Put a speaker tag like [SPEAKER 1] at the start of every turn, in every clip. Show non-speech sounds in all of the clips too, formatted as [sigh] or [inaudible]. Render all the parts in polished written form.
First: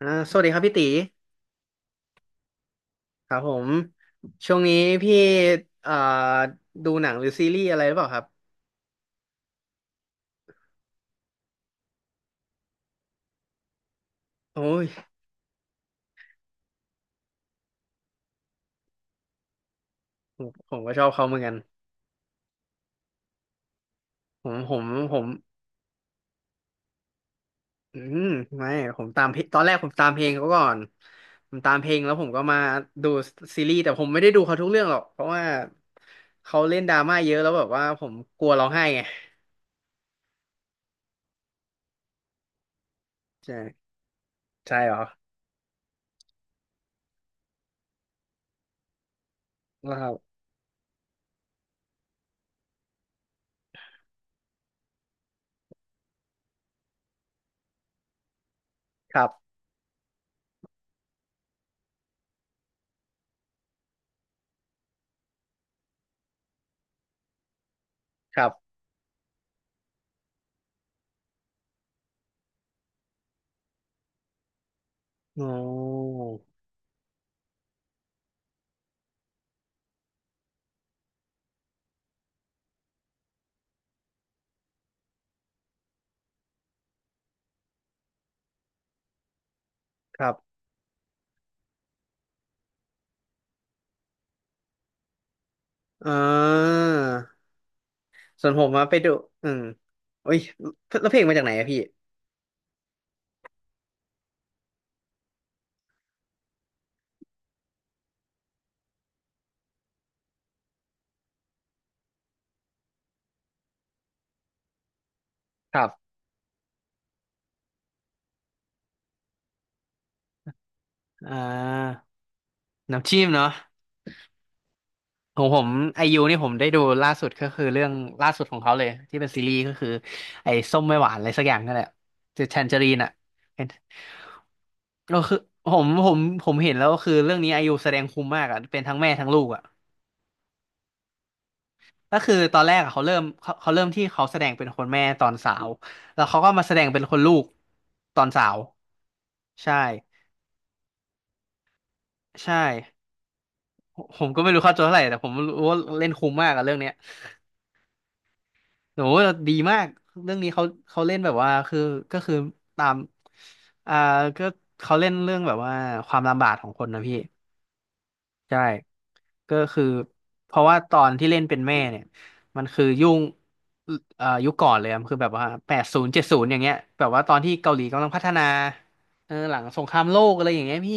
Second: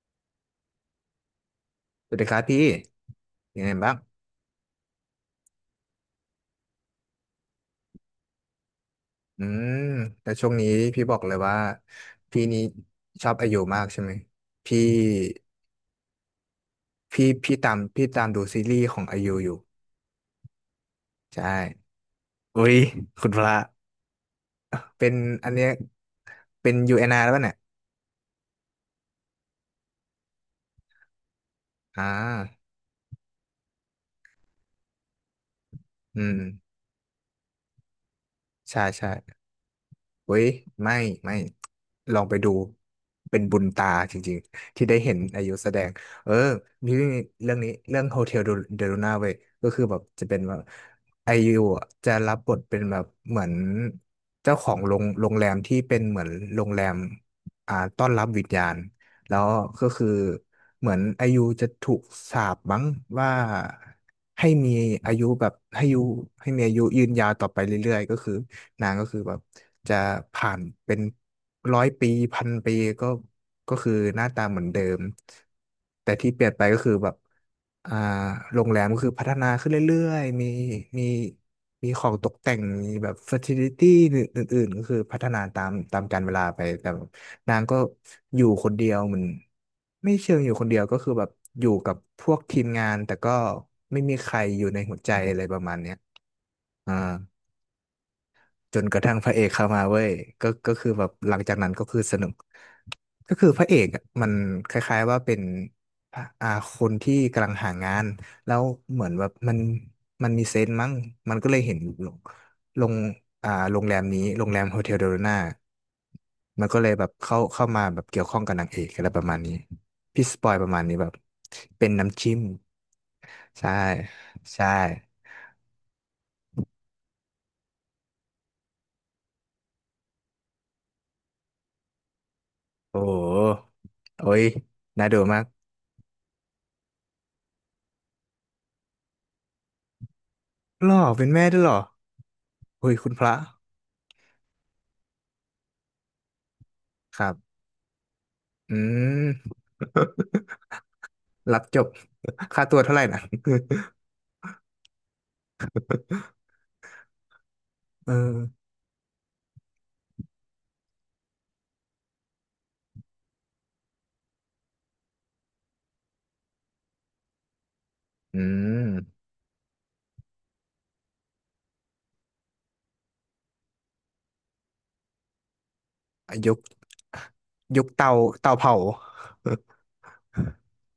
[SPEAKER 1] สวัสดีครับพี่ตี
[SPEAKER 2] สวัสดีครับพี่
[SPEAKER 1] ครับผ
[SPEAKER 2] ยัง
[SPEAKER 1] ม
[SPEAKER 2] ไงบ้าง
[SPEAKER 1] ช่วงนี้พี่เอ่อดูหนังหรือซีรีส์อะไรหรือเปล่าครับ
[SPEAKER 2] อืมแต่ช่วงนี้พี่บอกเลยว่าพี่นี้ชอบอายุมากใช่ไหม
[SPEAKER 1] โอ้
[SPEAKER 2] พี่
[SPEAKER 1] ย
[SPEAKER 2] พี่ตามพี่ตามดูซีรีส์ของอายุอยู่
[SPEAKER 1] ผมก็ชอบเขาเหมือ
[SPEAKER 2] ใช
[SPEAKER 1] นกัน
[SPEAKER 2] ่อุ้ยคุณพระ
[SPEAKER 1] ผมผม
[SPEAKER 2] เป็
[SPEAKER 1] ผ
[SPEAKER 2] น
[SPEAKER 1] ม
[SPEAKER 2] อันเนี้ยเป็นยูเอ็นอาร์แล้วป่ะเนี่ย
[SPEAKER 1] อืมไม่ผมตามเพลงตอนแรกผมตามเพลงเขาก่อนผมตามเพลง
[SPEAKER 2] อ่
[SPEAKER 1] แล้วผมก็มา
[SPEAKER 2] า
[SPEAKER 1] ดูซีรีส์แต่ผมไม่ได้ดูเขาทุกเรื่องหรอกเพราะว่า
[SPEAKER 2] อืม
[SPEAKER 1] เขาเล่นดราม่าเยอะแล้วแบบว่าผมกลัวร้อง
[SPEAKER 2] ใช่
[SPEAKER 1] ไห้ไง
[SPEAKER 2] ใช่ เว้ยไม่ไม่ลองไปดูเป็น
[SPEAKER 1] ใช่
[SPEAKER 2] บุญตาจริง
[SPEAKER 1] ใช่
[SPEAKER 2] ๆที่
[SPEAKER 1] เหร
[SPEAKER 2] ได้
[SPEAKER 1] อ
[SPEAKER 2] เห็นอายุแสดงเออมีเรื่องนี้เรื่องโฮเทลเดลูน่าเว้ยก็คือ
[SPEAKER 1] ค
[SPEAKER 2] แบบ
[SPEAKER 1] รั
[SPEAKER 2] จะเป็
[SPEAKER 1] บ
[SPEAKER 2] นแบบอายุอะจะรับบทเป็นแบบเหมือนเจ้าของโรงโรงแรมที่เป็นเหมือนโรงแรมต้อนรับวิญญาณ
[SPEAKER 1] ครับ
[SPEAKER 2] แล้วก็คือเหมือนอายุจะถูกสาปมั้งว่าให้มีอายุแบบให้อายุให้มีอายุยืนยาวต่อไปเรื่อยๆก็คือ
[SPEAKER 1] ครับ
[SPEAKER 2] นางก็คือแบบจะผ่านเป็นร้อยปีพันปีก็ก็คือหน้าตาเหมือนเดิม
[SPEAKER 1] อ๋อ
[SPEAKER 2] แต่ที่เปลี่ยนไปก็คือแบบอ่าโรงแรมก็คือพัฒนาขึ้นเรื่อยๆมีมีมีของตกแต่งมีแบบเฟอร์ติลิตี้อื่นๆก็คือพัฒนาตามกาลเวลาไปแต่นางก็อยู่คนเดียวเหมือนไม่
[SPEAKER 1] ครั
[SPEAKER 2] เชิงอยู่
[SPEAKER 1] บ
[SPEAKER 2] คนเดียวก็คือแบบอยู่กับพวกทีมงานแต่ก็ไม่มีใครอยู่ในหัวใจอะไรประมาณเนี้ย
[SPEAKER 1] เอ
[SPEAKER 2] อ่า
[SPEAKER 1] อ ส่วนผม
[SPEAKER 2] จ
[SPEAKER 1] มา
[SPEAKER 2] น
[SPEAKER 1] ไป
[SPEAKER 2] กระ
[SPEAKER 1] ดู
[SPEAKER 2] ทั่งพระเอ
[SPEAKER 1] อื
[SPEAKER 2] ก
[SPEAKER 1] ม
[SPEAKER 2] เข้ามาเว้ย
[SPEAKER 1] โอ้ย
[SPEAKER 2] ก็คือแบ
[SPEAKER 1] แล้ว
[SPEAKER 2] บ
[SPEAKER 1] เพลง
[SPEAKER 2] ห
[SPEAKER 1] มา
[SPEAKER 2] ลัง
[SPEAKER 1] จากไหน
[SPEAKER 2] จาก
[SPEAKER 1] อะ
[SPEAKER 2] นั้น
[SPEAKER 1] พี่
[SPEAKER 2] ก็คือสนุกก็คือพระเอกอะมันคล้ายๆว่าเป็นอ่าคนที่กำลังหางานแล้วเหมือนแบบมันมีเซนส์มั้งมันก็เลยเห็นลงลงโรงแรมนี้โรงแรมโฮเทลเดโรนา
[SPEAKER 1] ครับ
[SPEAKER 2] มันก็เลยแบบเข้ามาแบบเกี่ยวข้องกับนางเอกอะไรประมาณนี้พี่สปอยประมาณนี้แบบ
[SPEAKER 1] อ่
[SPEAKER 2] เป็น
[SPEAKER 1] า
[SPEAKER 2] น้ำจิ้ม
[SPEAKER 1] น้ำจิ้มเนาะ
[SPEAKER 2] ใช่ใช่
[SPEAKER 1] ของผมไอยูนี่ผมได้ดูล่าสุดก็คือเรื่องล่าสุดของเขาเลยที่เป็นซีรีส์ก็คือไอ้ส้มไม่หวานอะไรสักอย่างนั่นแหละจะแทนเจอรีน
[SPEAKER 2] โอ้
[SPEAKER 1] อะ
[SPEAKER 2] โห
[SPEAKER 1] เป็น
[SPEAKER 2] โอ้ยน่า
[SPEAKER 1] ก็
[SPEAKER 2] ดู
[SPEAKER 1] คือ
[SPEAKER 2] มาก
[SPEAKER 1] ผมเห็นแล้วก็คือเรื่องนี้ไอยูแสดงคุ้มมากอะเป็นทั้งแม่ทั้งลูกอะ
[SPEAKER 2] หล่อเป็นแม่ด้วยเหรอ
[SPEAKER 1] ก็คือตอนแรกอะ
[SPEAKER 2] เฮ้ย
[SPEAKER 1] เขา
[SPEAKER 2] คุณ
[SPEAKER 1] เริ่
[SPEAKER 2] พ
[SPEAKER 1] ม
[SPEAKER 2] ระ
[SPEAKER 1] เขาเขาเริ่มที่เขาแสดงเป็นคนแม่ตอนสาวแล้วเขาก็มาแสดงเป็นค
[SPEAKER 2] ค
[SPEAKER 1] น
[SPEAKER 2] รั
[SPEAKER 1] ลู
[SPEAKER 2] บ
[SPEAKER 1] กตอนสาว
[SPEAKER 2] อืม
[SPEAKER 1] ใช่
[SPEAKER 2] [laughs] รับจบ
[SPEAKER 1] ใช่
[SPEAKER 2] ค่าตัวเท่าไหร่นะ
[SPEAKER 1] ผมก็ไม่รู้ค่าตัวเท่าไหร่แต่ผมรู้ว่าเล่นคุ้มมากอะเรื่องเนี้ย
[SPEAKER 2] [laughs] เออ
[SPEAKER 1] โหดีมากเรื่องนี้เขาเขาเล่นแบบว่าคือก็คือตามอ่าก็เขาเล่นเรื่องแบบว่าความลำบากของคนนะพี่
[SPEAKER 2] อื
[SPEAKER 1] ใช่
[SPEAKER 2] ม
[SPEAKER 1] ก็คือเพราะว่าตอนที่เล่นเป็นแม่เนี่ยมันคือยุ่งยุคก่อนเลยอะมันคือแบบว่าแปดศูนย์เจ็ดศู
[SPEAKER 2] ่ะ
[SPEAKER 1] นย์
[SPEAKER 2] ย
[SPEAKER 1] อย่า
[SPEAKER 2] ก
[SPEAKER 1] งเงี้ยแบบว่าตอนที่เกาห
[SPEAKER 2] ย
[SPEAKER 1] ลี
[SPEAKER 2] ก
[SPEAKER 1] กำลั
[SPEAKER 2] เตา
[SPEAKER 1] งพัฒนา
[SPEAKER 2] เตาเผา
[SPEAKER 1] เออ
[SPEAKER 2] [laughs]
[SPEAKER 1] หลังสงครามโลกอะไรอย่างเงี้ยพี่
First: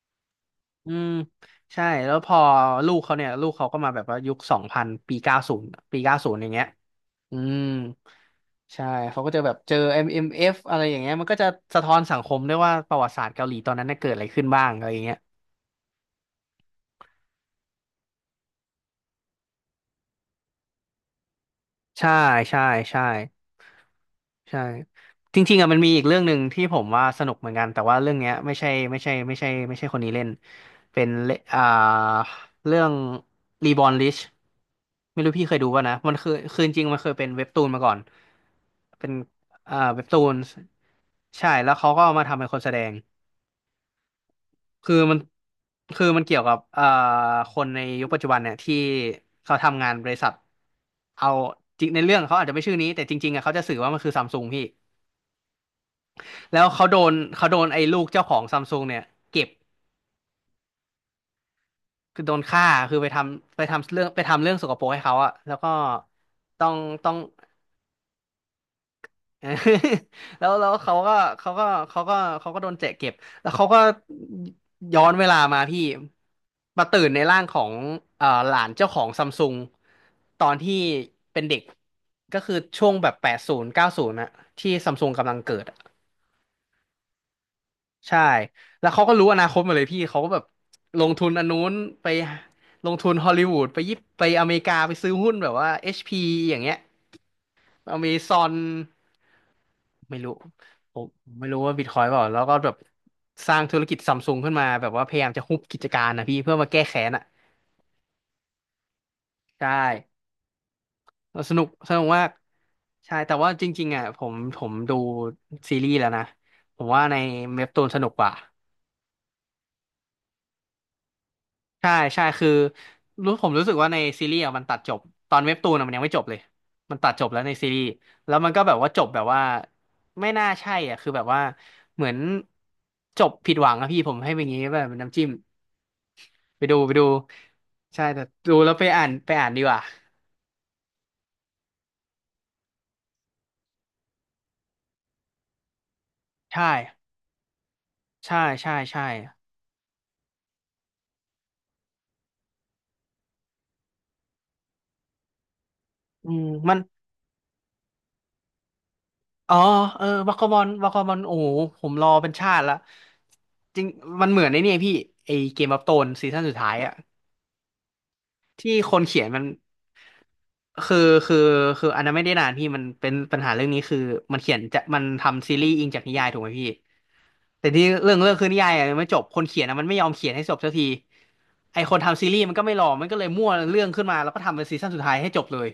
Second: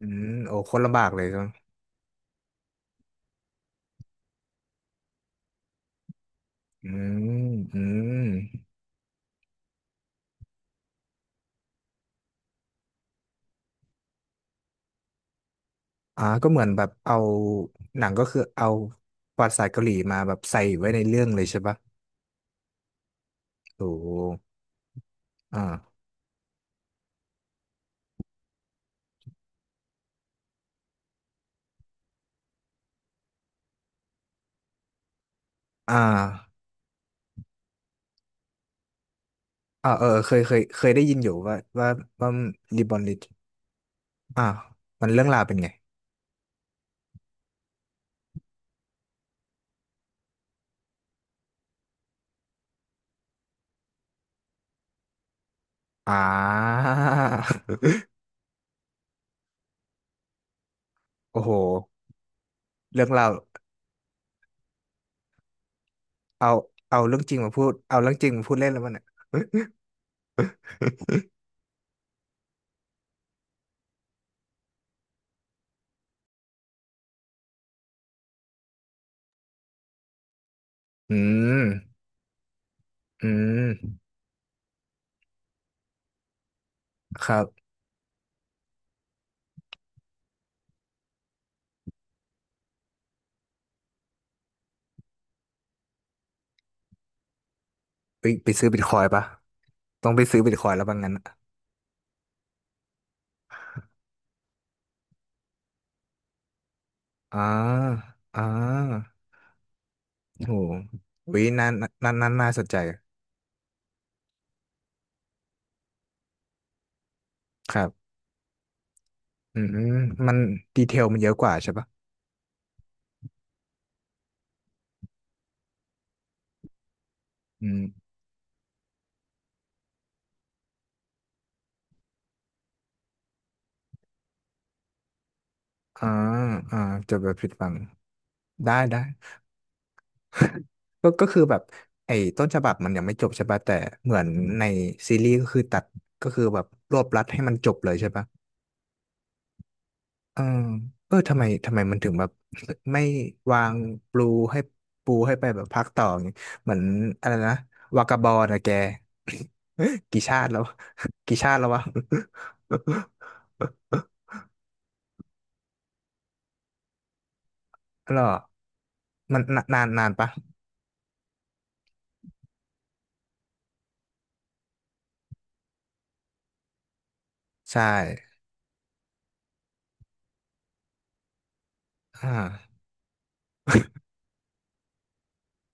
[SPEAKER 2] อืมโอ้โคน
[SPEAKER 1] อื
[SPEAKER 2] ลำบา
[SPEAKER 1] ม
[SPEAKER 2] กเลยจับ
[SPEAKER 1] ใช่แล้วพอลูกเขาเนี่ยลูกเขาก็มาแบบว่ายุคสองพันปีเก้าศูนย์ปีเก้าศูนย์อย่างเงี้ย
[SPEAKER 2] อื
[SPEAKER 1] อื
[SPEAKER 2] ม
[SPEAKER 1] ม
[SPEAKER 2] อืม
[SPEAKER 1] ใช่เขาก็จะแบบเจอ MMF อมเอ็มเอฟอะไรอย่างเงี้ยมันก็จะสะท้อนสังคมด้วยว่าประวัติศาสตร์เกาหลีตอนนั้นน่ะเกิดอะไรขึ้นบ้างอะไรอย่างเงี้ย
[SPEAKER 2] ก็เหมือนแบบเอาหนังก็คือเอาประวัติศาสตร์เกาหลีมาแบบใส่ไว้ในเรื่องเลยใช่ปะ
[SPEAKER 1] ใช่ใช่ใช่
[SPEAKER 2] โอ้โห
[SPEAKER 1] ใช่จริงๆอ่ะมันมี
[SPEAKER 2] อ่า
[SPEAKER 1] อีกเรื่องหนึ่งที่ผมว่าสนุกเหมือนกันแต่ว่าเรื่องเนี้ยไม่ใช่คนนี้เล่นเป็นเลอ่าเรื่อง Reborn Rich ไม่รู้พี่เคยดูป่ะ
[SPEAKER 2] อ่
[SPEAKER 1] นะมันคือ
[SPEAKER 2] า
[SPEAKER 1] คือจริงๆมันเคยเป็นเว็บตูนมาก่อนเป็นอ่า
[SPEAKER 2] อ่า
[SPEAKER 1] เว็
[SPEAKER 2] เอ
[SPEAKER 1] บ
[SPEAKER 2] อ
[SPEAKER 1] ตู
[SPEAKER 2] เค
[SPEAKER 1] น
[SPEAKER 2] ยเคยเคยได้ยินอยู่
[SPEAKER 1] ใช่
[SPEAKER 2] ว่า
[SPEAKER 1] แล้ว
[SPEAKER 2] ว่า
[SPEAKER 1] เขาก็เอามา
[SPEAKER 2] ว่า
[SPEAKER 1] ทำเป็นคนแสด
[SPEAKER 2] ลิ
[SPEAKER 1] ง
[SPEAKER 2] บอนลิอ่า
[SPEAKER 1] คือ
[SPEAKER 2] มัน
[SPEAKER 1] มัน
[SPEAKER 2] เรื่องราวเป็นไง
[SPEAKER 1] คือมันเกี่ยวกับคนในยุคปัจจุบันเนี่ยที่เขาทำงานบริษัทเอาจริงในเรื่องเขาอาจจะไม่ชื่อนี้แต่จริงๆอะเขาจะสื่อว่ามันคือซัมซุงพี่
[SPEAKER 2] อ่า
[SPEAKER 1] แล้วเขาโดนไอ้ลูกเจ้าของซัมซุงเนี่ยเก็บ
[SPEAKER 2] [laughs] โอ้โห
[SPEAKER 1] คือโดนฆ่าคือ
[SPEAKER 2] เรื่
[SPEAKER 1] ไป
[SPEAKER 2] อง
[SPEAKER 1] ท
[SPEAKER 2] เราว
[SPEAKER 1] ำไปทำเรื่องไปทำเรื่องสกปรกให้เขาอะแล้วก็
[SPEAKER 2] เอา
[SPEAKER 1] ต้อง
[SPEAKER 2] เอา
[SPEAKER 1] ต้อง
[SPEAKER 2] เรื่องจริงมาพูดเอาเรื่องจริงมาพูดเล่นแล้วมันอ่ะ
[SPEAKER 1] [laughs] เออ [laughs] แล้วเขาก็เขาก็เขาก็เขาก็โดนเจ๊เก็บแล้วเขาก็ย้อนเวลามาพี่มาตื่นในร่างของหลานเจ้าของซัมซุงตอนที่
[SPEAKER 2] [laughs] อื
[SPEAKER 1] เป็นเด็ก
[SPEAKER 2] ม
[SPEAKER 1] ก็คือช่วงแบบแป
[SPEAKER 2] อื
[SPEAKER 1] ดศู
[SPEAKER 2] ม
[SPEAKER 1] นย์เก้าศูนย์ะที่ซัมซุงกำลังเกิดอะ
[SPEAKER 2] ครับ
[SPEAKER 1] ใช่แล้วเขาก็รู้อนาคตหมาเลยพี่เขาก็แบบลงทุนอันนู้นไปลงทุนฮอลลีวูดไปยิปไปอเมริกาไปซื้อหุ้นแบบว่า HP อชพีอย่างเงี้ย เรามี
[SPEAKER 2] ไป
[SPEAKER 1] ซอ
[SPEAKER 2] ไป
[SPEAKER 1] น
[SPEAKER 2] ซื้อบิตคอยน์ปะต้อง
[SPEAKER 1] ไม่
[SPEAKER 2] ไป
[SPEAKER 1] รู้
[SPEAKER 2] ซื้อ
[SPEAKER 1] ผ
[SPEAKER 2] บิ
[SPEAKER 1] ม
[SPEAKER 2] ตคอยน์แล้ว
[SPEAKER 1] ผ
[SPEAKER 2] บาง
[SPEAKER 1] ม
[SPEAKER 2] งั้นอะ
[SPEAKER 1] ไม่รู้ว่าบิตคอยเปล่าแล้วก็แบบสร้างธุรกิจซัมซุงขึ้นมาแบบว่าพยายามจะฮุบกิจการนะพี่เพื่อมาแก้แค้นอ่ะ
[SPEAKER 2] อ่าอ่า
[SPEAKER 1] ใช่
[SPEAKER 2] อโหวิ
[SPEAKER 1] สนุก
[SPEAKER 2] น่าน่า
[SPEAKER 1] สนุกมาก
[SPEAKER 2] น่าน่าสนใจ
[SPEAKER 1] ใช่แต่ว่าจริงๆอ่ะผมดูซีรีส์แล้วนะผมว่าในเว็บ
[SPEAKER 2] ค
[SPEAKER 1] ตู
[SPEAKER 2] รั
[SPEAKER 1] นสนุก
[SPEAKER 2] บ
[SPEAKER 1] กว่า
[SPEAKER 2] อืมมันดีเทลมันเยอะกว่าใช่ปะ
[SPEAKER 1] ใช่ใช่คือรู้ผมรู้สึกว่าในซีรีส์อะมันตัดจบตอนเว็บตูนอะมันยังไม่จบเลยมันตัดจบแล้วในซี
[SPEAKER 2] อื
[SPEAKER 1] รีส์
[SPEAKER 2] ม
[SPEAKER 1] แล้วมันก็แบบว่าจบแบบว่าไม่น่าใช่อ่ะคือแบบว่าเหมือนจบผิดหวังอะพี่ผมให้เป็นอย่างงี้แบบเป็นน้ำจิ้ม
[SPEAKER 2] อ่า
[SPEAKER 1] ไปดู
[SPEAKER 2] อ่า
[SPEAKER 1] ไปดู
[SPEAKER 2] จะไปผิดฟัง
[SPEAKER 1] ใช่แต่ดูแล้
[SPEAKER 2] ได้
[SPEAKER 1] วไป
[SPEAKER 2] ได้
[SPEAKER 1] อ่านไปอ่านดีกว่า
[SPEAKER 2] ก็คือแบบไอ้ต้นฉบับมันยังไม่จบใช่ปะแต่เหมือนในซีรีส์ก็คือตัดก็คือแบ
[SPEAKER 1] ใช่
[SPEAKER 2] บรวบรัดให้มันจบเลยใช่ปะ
[SPEAKER 1] ใช่
[SPEAKER 2] เออเออทำไมมันถึงแบบไม่วางปูให้ปูให้ไปแบบพักต่ออย่าง
[SPEAKER 1] อื
[SPEAKER 2] งี้
[SPEAKER 1] ม
[SPEAKER 2] เหมื
[SPEAKER 1] มั
[SPEAKER 2] อ
[SPEAKER 1] น
[SPEAKER 2] นอะไรนะวากาบอลนะแก
[SPEAKER 1] อ๋อ
[SPEAKER 2] [coughs]
[SPEAKER 1] เออ
[SPEAKER 2] [laughs] กี่
[SPEAKER 1] วา
[SPEAKER 2] ชา
[SPEAKER 1] กา
[SPEAKER 2] ติ
[SPEAKER 1] บ
[SPEAKER 2] แล้
[SPEAKER 1] อ
[SPEAKER 2] ว
[SPEAKER 1] ลวากา
[SPEAKER 2] [coughs]
[SPEAKER 1] บอล
[SPEAKER 2] [laughs]
[SPEAKER 1] โอ้
[SPEAKER 2] กี่
[SPEAKER 1] โห
[SPEAKER 2] ชาติแล้ว
[SPEAKER 1] ผ
[SPEAKER 2] วะ
[SPEAKER 1] มรอเป็นชาติละจริงมั
[SPEAKER 2] [laughs]
[SPEAKER 1] นเหมือนในนี่ยพี่ไอเกมออฟโธรนซีซั่นสุดท้ายอะ
[SPEAKER 2] หรอ
[SPEAKER 1] ที่คนเขียน
[SPEAKER 2] มั
[SPEAKER 1] มั
[SPEAKER 2] น
[SPEAKER 1] น
[SPEAKER 2] นานนานนปะ
[SPEAKER 1] คือคือคืออันนั้นไม่ได้นานพี่มันเป็นปัญหาเรื่องนี้คือมันเขียนจะมันทำซีรีส์อิงจากนิยายถูกไหมพี่แต่
[SPEAKER 2] ใช่
[SPEAKER 1] ที่เรื่องคือนิยายอะยังไม่จบคนเขียนอะมันไม่ยอมเขียนให้จบสักทีไอคนทำซีรี
[SPEAKER 2] อ่า
[SPEAKER 1] ส์
[SPEAKER 2] [coughs]
[SPEAKER 1] มันก็ไม่รอมันก็เลยมั่วเรื่องขึ้นมาแล้วก็ทำเป็นซีซั่นสุดท้ายให้จบเลย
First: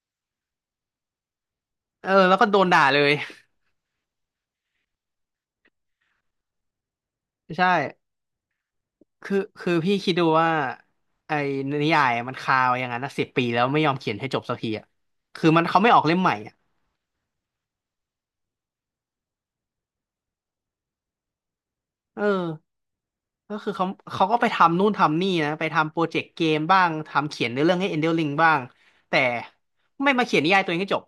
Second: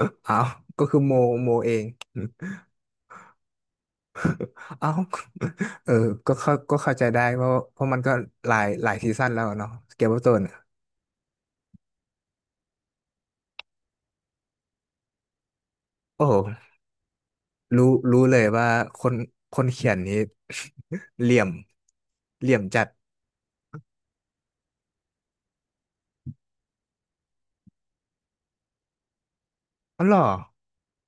[SPEAKER 2] [laughs] เอาก็คือโมโมเอง
[SPEAKER 1] เออแล้วก็โดนด่าเลย
[SPEAKER 2] เอ้า [laughs] เออ ก็เข้าใจได้เพราะ
[SPEAKER 1] ใช่
[SPEAKER 2] เพราะมันก็หลายหลายซีซั่น
[SPEAKER 1] คือ
[SPEAKER 2] แล้วอะ
[SPEAKER 1] คื
[SPEAKER 2] เนาะ
[SPEAKER 1] อพี่
[SPEAKER 2] เกม
[SPEAKER 1] คิด
[SPEAKER 2] ออฟ
[SPEAKER 1] ดู
[SPEAKER 2] โธรนส์
[SPEAKER 1] ว่าไอ้นิยายอะมันคาไว้อย่างนั้น10 ปีแล้วไม่ยอมเขียนให้จบสักทีอ่ะคือมันเขาไม่ออกเล่ม
[SPEAKER 2] โอ้
[SPEAKER 1] ใหม่
[SPEAKER 2] โห
[SPEAKER 1] อ่ะ
[SPEAKER 2] รู้รู้เลยว่าคนคนเขียนนี้ [laughs] เหลี่ยม
[SPEAKER 1] เออ
[SPEAKER 2] เหลี่ยมจัด
[SPEAKER 1] ก็คือเขาเขาก็ไปทำนู่นทำนี่นะไปทำโปรเจกต์เกมบ้างทำเขียนเนื้อเรื่องให้ Elden Ring บ้างแต่
[SPEAKER 2] อ๋อ
[SPEAKER 1] ไม่
[SPEAKER 2] เหรอ
[SPEAKER 1] มาเขียนนิยายตัวเองให้จบ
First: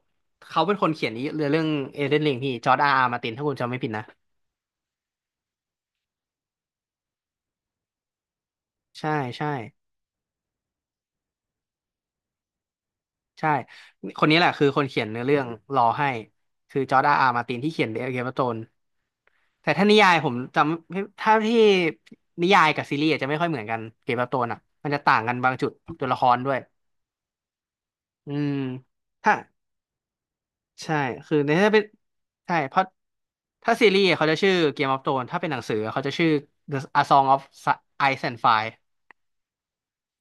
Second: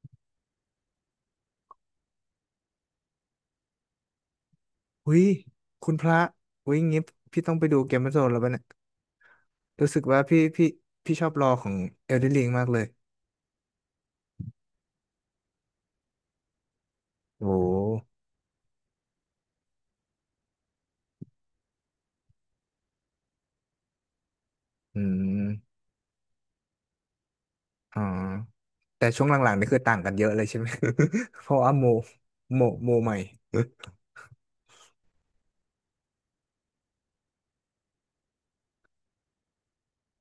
[SPEAKER 1] เขาเป็นคนเขียนนี้เรื่อง Elden Ring พี่จอร์จอาร์อาร์มาร์ตินถ้าคุณจำไม่ผิดนะ
[SPEAKER 2] หุยคุณพระหุยงี้พี่ต้องไปดูเกมออฟโธรนส์แล้วปะเนี่ย
[SPEAKER 1] ใช่ใช่
[SPEAKER 2] รู้สึกว่าพี่พี่ชอบรอของเอลเดนริงมากเลย
[SPEAKER 1] ใช่คนนี้แหละคือคนเขียนเนื้อเรื่องรอให้คือจอร์จอาร์อาร์มา
[SPEAKER 2] โอ้
[SPEAKER 1] ร์
[SPEAKER 2] โ
[SPEAKER 1] ตินที่เขียนเดอะเก
[SPEAKER 2] ห
[SPEAKER 1] มโธนแต่ถ้านิยายผมจำถ้าที่นิยายกับซีรีส์อาจจะไม่ค่อยเหมือนกันเกมโธนอ่ะมันจะ
[SPEAKER 2] อื
[SPEAKER 1] ต่างกันบางจุด
[SPEAKER 2] ม
[SPEAKER 1] ตัวละครด้วย
[SPEAKER 2] อ๋อ
[SPEAKER 1] อืม
[SPEAKER 2] แต่ช่วง
[SPEAKER 1] ถ้า
[SPEAKER 2] หลังๆนี่คือต่างกันเยอะเลยใช่ไหม
[SPEAKER 1] ใช่คือ
[SPEAKER 2] [laughs] เพ
[SPEAKER 1] ใน
[SPEAKER 2] ราะ
[SPEAKER 1] ถ้า
[SPEAKER 2] ว่า
[SPEAKER 1] เป็น
[SPEAKER 2] โม
[SPEAKER 1] ใช่
[SPEAKER 2] โม
[SPEAKER 1] เพราะ
[SPEAKER 2] โมใหม่
[SPEAKER 1] ถ้าซีรีส์เขาจะชื่อ Game of Thrones ถ้าเป็นหนังสือเขาจะชื่อ The A Song of Ice and Fire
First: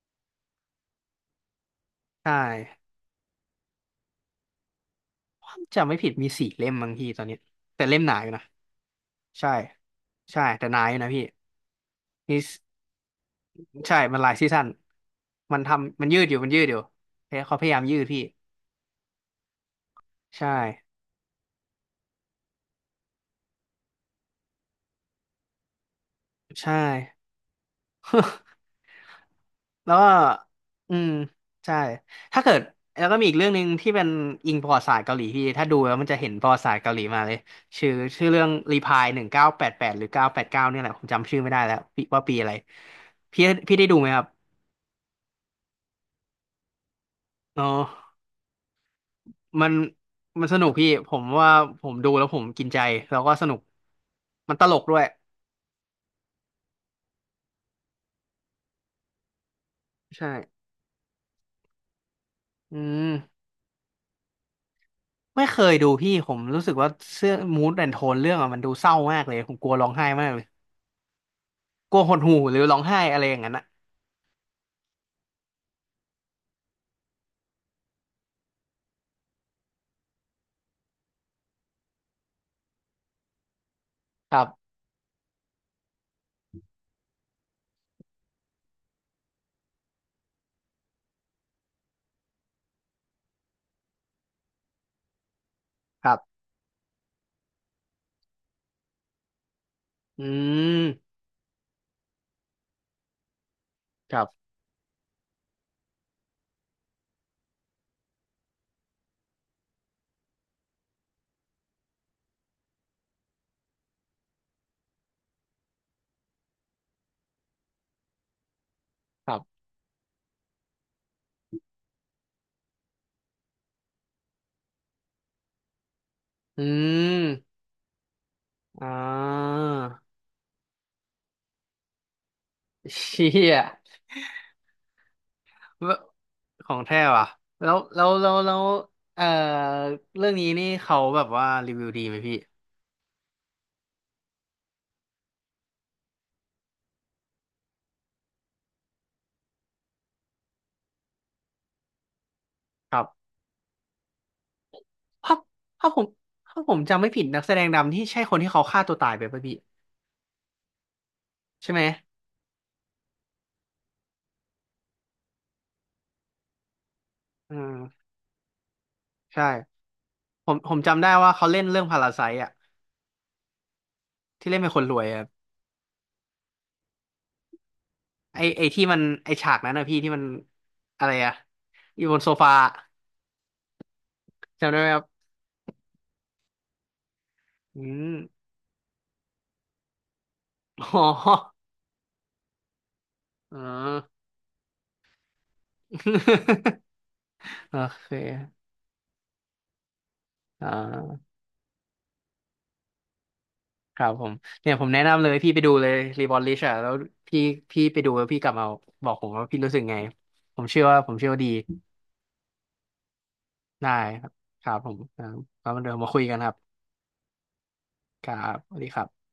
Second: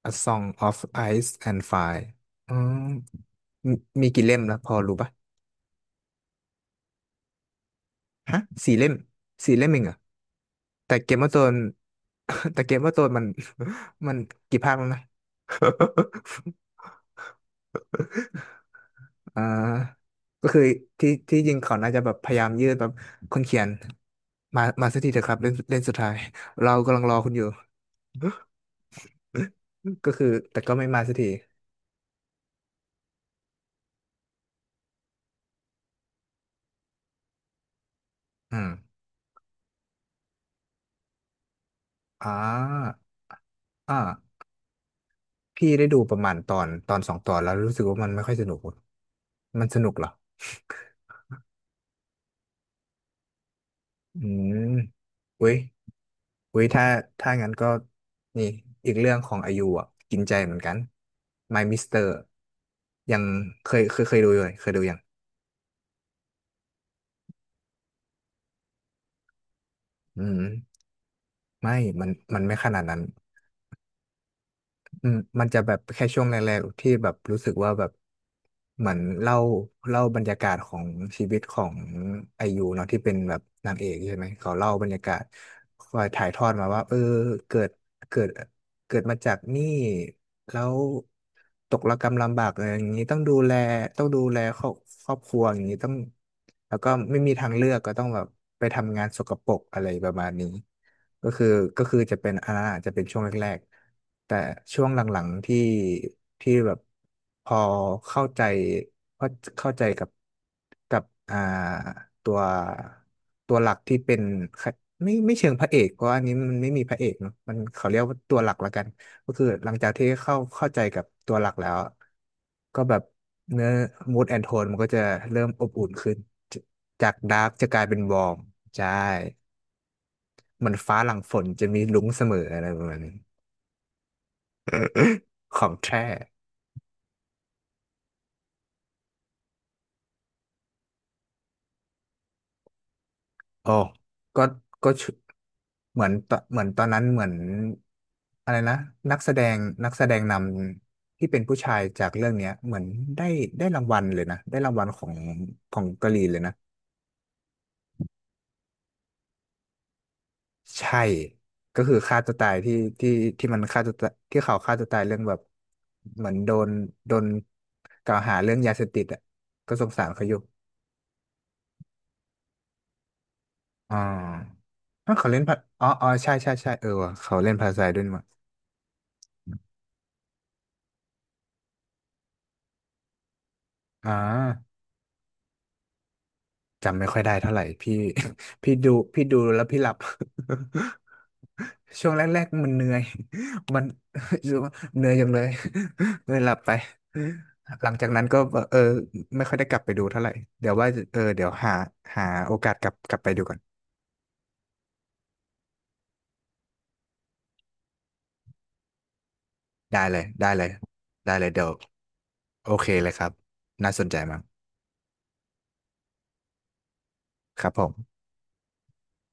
[SPEAKER 2] A Song of Ice and Fire
[SPEAKER 1] ใช่
[SPEAKER 2] อ๋อมมีกี่เล่มแล้วพอรู้ปะ
[SPEAKER 1] ผมจำไม่ผิดมี4 เล่มบางทีตอนนี้แต่เล่มหนาอยู่
[SPEAKER 2] ฮะ
[SPEAKER 1] นะ
[SPEAKER 2] สี่เล่ม
[SPEAKER 1] ใช่
[SPEAKER 2] สี่เล่มเองเหรอ
[SPEAKER 1] ใช่แต่หนาอ
[SPEAKER 2] แต่
[SPEAKER 1] ยู่นะ
[SPEAKER 2] เกม
[SPEAKER 1] พี่
[SPEAKER 2] ว่าโตน
[SPEAKER 1] นี่
[SPEAKER 2] [laughs] แต่เกมว่าโตนมัน
[SPEAKER 1] ใช่
[SPEAKER 2] [laughs] มั
[SPEAKER 1] มั
[SPEAKER 2] น
[SPEAKER 1] นหลายซี
[SPEAKER 2] กี่
[SPEAKER 1] ซั่น
[SPEAKER 2] ภาคแล้วนะ
[SPEAKER 1] มันทำมันยืดอยู่เขาพยายามยืดพี่
[SPEAKER 2] [laughs] อ่า
[SPEAKER 1] ใช่
[SPEAKER 2] ก็คือที่จริงเขาน่าจะแบบพยายามยืดแบบคนเขียนมาสักทีเถอะครับเล่นเล่นสุดท้าย
[SPEAKER 1] ใช่
[SPEAKER 2] เรากำลังรอคุณอยู่
[SPEAKER 1] [laughs] แล้ว
[SPEAKER 2] [laughs]
[SPEAKER 1] ก็
[SPEAKER 2] ก็คือแต่ก็ไม่
[SPEAKER 1] อื
[SPEAKER 2] มา
[SPEAKER 1] ม
[SPEAKER 2] สักที
[SPEAKER 1] ใช่ถ้าเกิดแล้วก็มีอีกเรื่องหนึ่งที่เป็นอิงประวัติศาสตร์เกาหลีพี่ถ้าดูแล้วมันจะเห็นประวัติศาสตร์เกาหลีมาเลยชื่อเรื่อง
[SPEAKER 2] อืม
[SPEAKER 1] รีพาย1988หรือ989เนี่ยแหละผมจำชื่อไม่ได้แล้วปีว่า
[SPEAKER 2] อ่
[SPEAKER 1] ปีอะไร
[SPEAKER 2] า
[SPEAKER 1] พี่พี่ได้ดูไหมครับ
[SPEAKER 2] อ่า พี่ได้ดูประมาณตอนตอนสองตอนแล้ว
[SPEAKER 1] อ๋อ
[SPEAKER 2] รู้สึกว่ามันไม่ค่อยสนุกอะมั
[SPEAKER 1] มั
[SPEAKER 2] น
[SPEAKER 1] น
[SPEAKER 2] สนุกเหรอ
[SPEAKER 1] มันสนุกพี่ผมว่าผมดูแล้วผมกินใจแล้วก็สนุก
[SPEAKER 2] อื
[SPEAKER 1] มัน
[SPEAKER 2] ม
[SPEAKER 1] ตลกด้วย
[SPEAKER 2] อุ้ยอุ้ยถ้าถ้างั้นก็นี่อีกเรื่องของอายุอ่ะกิน
[SPEAKER 1] ใช่
[SPEAKER 2] ใจเหมือนกัน My Mister
[SPEAKER 1] อื
[SPEAKER 2] ยัง
[SPEAKER 1] ม
[SPEAKER 2] เคยดูอยู่เลยเคยดูยัง
[SPEAKER 1] ไม่เคยดูพี่ผมรู้สึกว่าเสื้อมูดแอนโทนเรื่องอะมันดูเศร้ามากเลยผมกลัวร้องไห้
[SPEAKER 2] อื
[SPEAKER 1] มากเล
[SPEAKER 2] ม
[SPEAKER 1] ย
[SPEAKER 2] ไม่
[SPEAKER 1] กลัว
[SPEAKER 2] มัน
[SPEAKER 1] หดหู่
[SPEAKER 2] มัน
[SPEAKER 1] ห
[SPEAKER 2] ไม่
[SPEAKER 1] รือ
[SPEAKER 2] ข
[SPEAKER 1] ร้อ
[SPEAKER 2] นา
[SPEAKER 1] ง
[SPEAKER 2] ด
[SPEAKER 1] ไห้
[SPEAKER 2] นั้น
[SPEAKER 1] อะไรอย่างนั้นนะ
[SPEAKER 2] อืมมันจะแบบแค่ช่วงแรกๆที่แบบรู้สึกว่าแบบเหมือนเล่าเล่าบรรยากาศของชีวิตของไอยูเนาะที่เป็นแบบนางเอกใช่ไหม
[SPEAKER 1] ครั
[SPEAKER 2] เขาเล่า
[SPEAKER 1] บ
[SPEAKER 2] บรรยากาศคอยถ่ายทอดมาว่าเออเกิดเกิดเกิดมาจากนี่แล้วตกระกำลำบากอะไรอย่างนี้ต้องดูแลต้องดูแลครอบครอบครัวอย่างนี้ต้อง
[SPEAKER 1] ครับ
[SPEAKER 2] แล้วก็ไม่มีทางเลือกก็ต้องแบบไปทำงานสกปรกอะไรประ
[SPEAKER 1] อื
[SPEAKER 2] มาณนี้
[SPEAKER 1] ม
[SPEAKER 2] ก็คือก็คือจะเป็นอันนั้นอาจจะเป็นช่วงแรก
[SPEAKER 1] ครั
[SPEAKER 2] ๆแต่
[SPEAKER 1] บ
[SPEAKER 2] ช่วงหลังๆที่ที่แบบพอเข้าใจเข้าเข้าใจกับกับอ่าตัวตัวหลักที่เป็นไม่ไม่เชิงพระเอกเพราะอันนี้มันไม่มีพระเอกเนอะมันเขาเรียกว่าตัวหลักละกัน
[SPEAKER 1] ค
[SPEAKER 2] ก็
[SPEAKER 1] รั
[SPEAKER 2] คือ
[SPEAKER 1] บ
[SPEAKER 2] หลังจากที่เข้าเข้าใจกับตัวหลักแล้วก็แบบเนื้อ mood and tone มันก็จะเริ่มอบอุ่นขึ้น
[SPEAKER 1] อื
[SPEAKER 2] จาก
[SPEAKER 1] ม
[SPEAKER 2] ดาร์กจะกลายเป็นวอร์ม
[SPEAKER 1] อ่
[SPEAKER 2] ใช่
[SPEAKER 1] า
[SPEAKER 2] เหมือนฟ้าหลังฝนจะมีรุ้งเสมออะไรประมาณนี้
[SPEAKER 1] เชี่ย
[SPEAKER 2] [laughs] ของแท้
[SPEAKER 1] ของแท้ว่ะแล้วเอ่อเรื่องนี้นี่เขาแบบว่ารีวิวดีไหมพี่
[SPEAKER 2] โอ้ก็ก็ชุเหมือนตเหมือนตอนนั้นเหมือนอะไรนะนักแสดงนักแสดงนำที่เป็นผู้ชายจากเรื่องเนี้ยเหมือน
[SPEAKER 1] ครั
[SPEAKER 2] ได้
[SPEAKER 1] บ
[SPEAKER 2] ได้รางวัลเลยนะได้รางวัลของ
[SPEAKER 1] ถ้า
[SPEAKER 2] ของ
[SPEAKER 1] ถ้าผม
[SPEAKER 2] เกาหลีเลยนะ
[SPEAKER 1] ถ้าผมจำไม่ผิดนักแสดงนำที่ใช่คนที่เขาฆ่าตัวตายไปป่ะพี่
[SPEAKER 2] ใช่
[SPEAKER 1] ใช่ไห
[SPEAKER 2] ก็
[SPEAKER 1] ม
[SPEAKER 2] คือฆ่าตัวตายที่ที่ที่มันฆ่าตัวตายที่เขาฆ่าตัวตายเรื่องแบบเหมือนโดนโดน
[SPEAKER 1] อืม
[SPEAKER 2] กล่าวหาเรื่องยาเสพติดอ่ะ
[SPEAKER 1] ใช่
[SPEAKER 2] ก็สงสารเขาอยู่
[SPEAKER 1] ผมจำได้ว่าเขาเล่นเรื่องพาราไซต์อ่ะ
[SPEAKER 2] อ่า
[SPEAKER 1] ที่เล่นเป็นคนรวย
[SPEAKER 2] ถ้า
[SPEAKER 1] อะ
[SPEAKER 2] เขาเล่นภาอ๋อใช่เออว่ะเขาเล่นภาษาด้วยนี่มั้ง
[SPEAKER 1] ไอที่มันไอฉากนั้นนะพี่ที่มันอะไรอะอยู่บนโซฟา
[SPEAKER 2] อ่
[SPEAKER 1] จำได้
[SPEAKER 2] า
[SPEAKER 1] ไหมครับ
[SPEAKER 2] จำไม่ค่อยได้เท่าไหร่
[SPEAKER 1] อื
[SPEAKER 2] พี่
[SPEAKER 1] ม
[SPEAKER 2] [laughs] พี่ดูพี่ดูแล้วพี่หลับ
[SPEAKER 1] อ๋อ
[SPEAKER 2] [laughs] ช่วงแรกๆมันเหนื่อย
[SPEAKER 1] อ๋อ
[SPEAKER 2] [laughs] มัน [laughs] รู้สึกว่าเหนื่อยจังเลย [laughs] เลยหลับไป
[SPEAKER 1] [laughs] โอ
[SPEAKER 2] หลังจา
[SPEAKER 1] เค
[SPEAKER 2] กนั้นก็เออไม่ค่อยได้กลับไปดูเท่าไหร่
[SPEAKER 1] อ่
[SPEAKER 2] เดี๋ยวว่าเออ
[SPEAKER 1] า
[SPEAKER 2] เดี๋ยวหาหาโอกาสกลับกลับไปดูก่อน
[SPEAKER 1] ครับผมเนี่ยผมแนะนำเลยพี่ไปดูเลย Reborn Rich อะแล้วพี่พี่ไปดูแล้วพี่กลับมาบอกผมว่าพี่รู้สึกไง
[SPEAKER 2] ได้เลยได้
[SPEAKER 1] ผ
[SPEAKER 2] เล
[SPEAKER 1] ม
[SPEAKER 2] ย
[SPEAKER 1] เชื่อว่าผมเชื่อว่าดี
[SPEAKER 2] เดี๋ยวโอเคเลยครับ
[SPEAKER 1] ได้
[SPEAKER 2] น่าสนใจ
[SPEAKER 1] ครับ
[SPEAKER 2] มาก
[SPEAKER 1] ครับผมอ่าแล้วเดี๋ยวมาคุยกันครับ
[SPEAKER 2] ครับผม
[SPEAKER 1] ครับสวัสดีครับ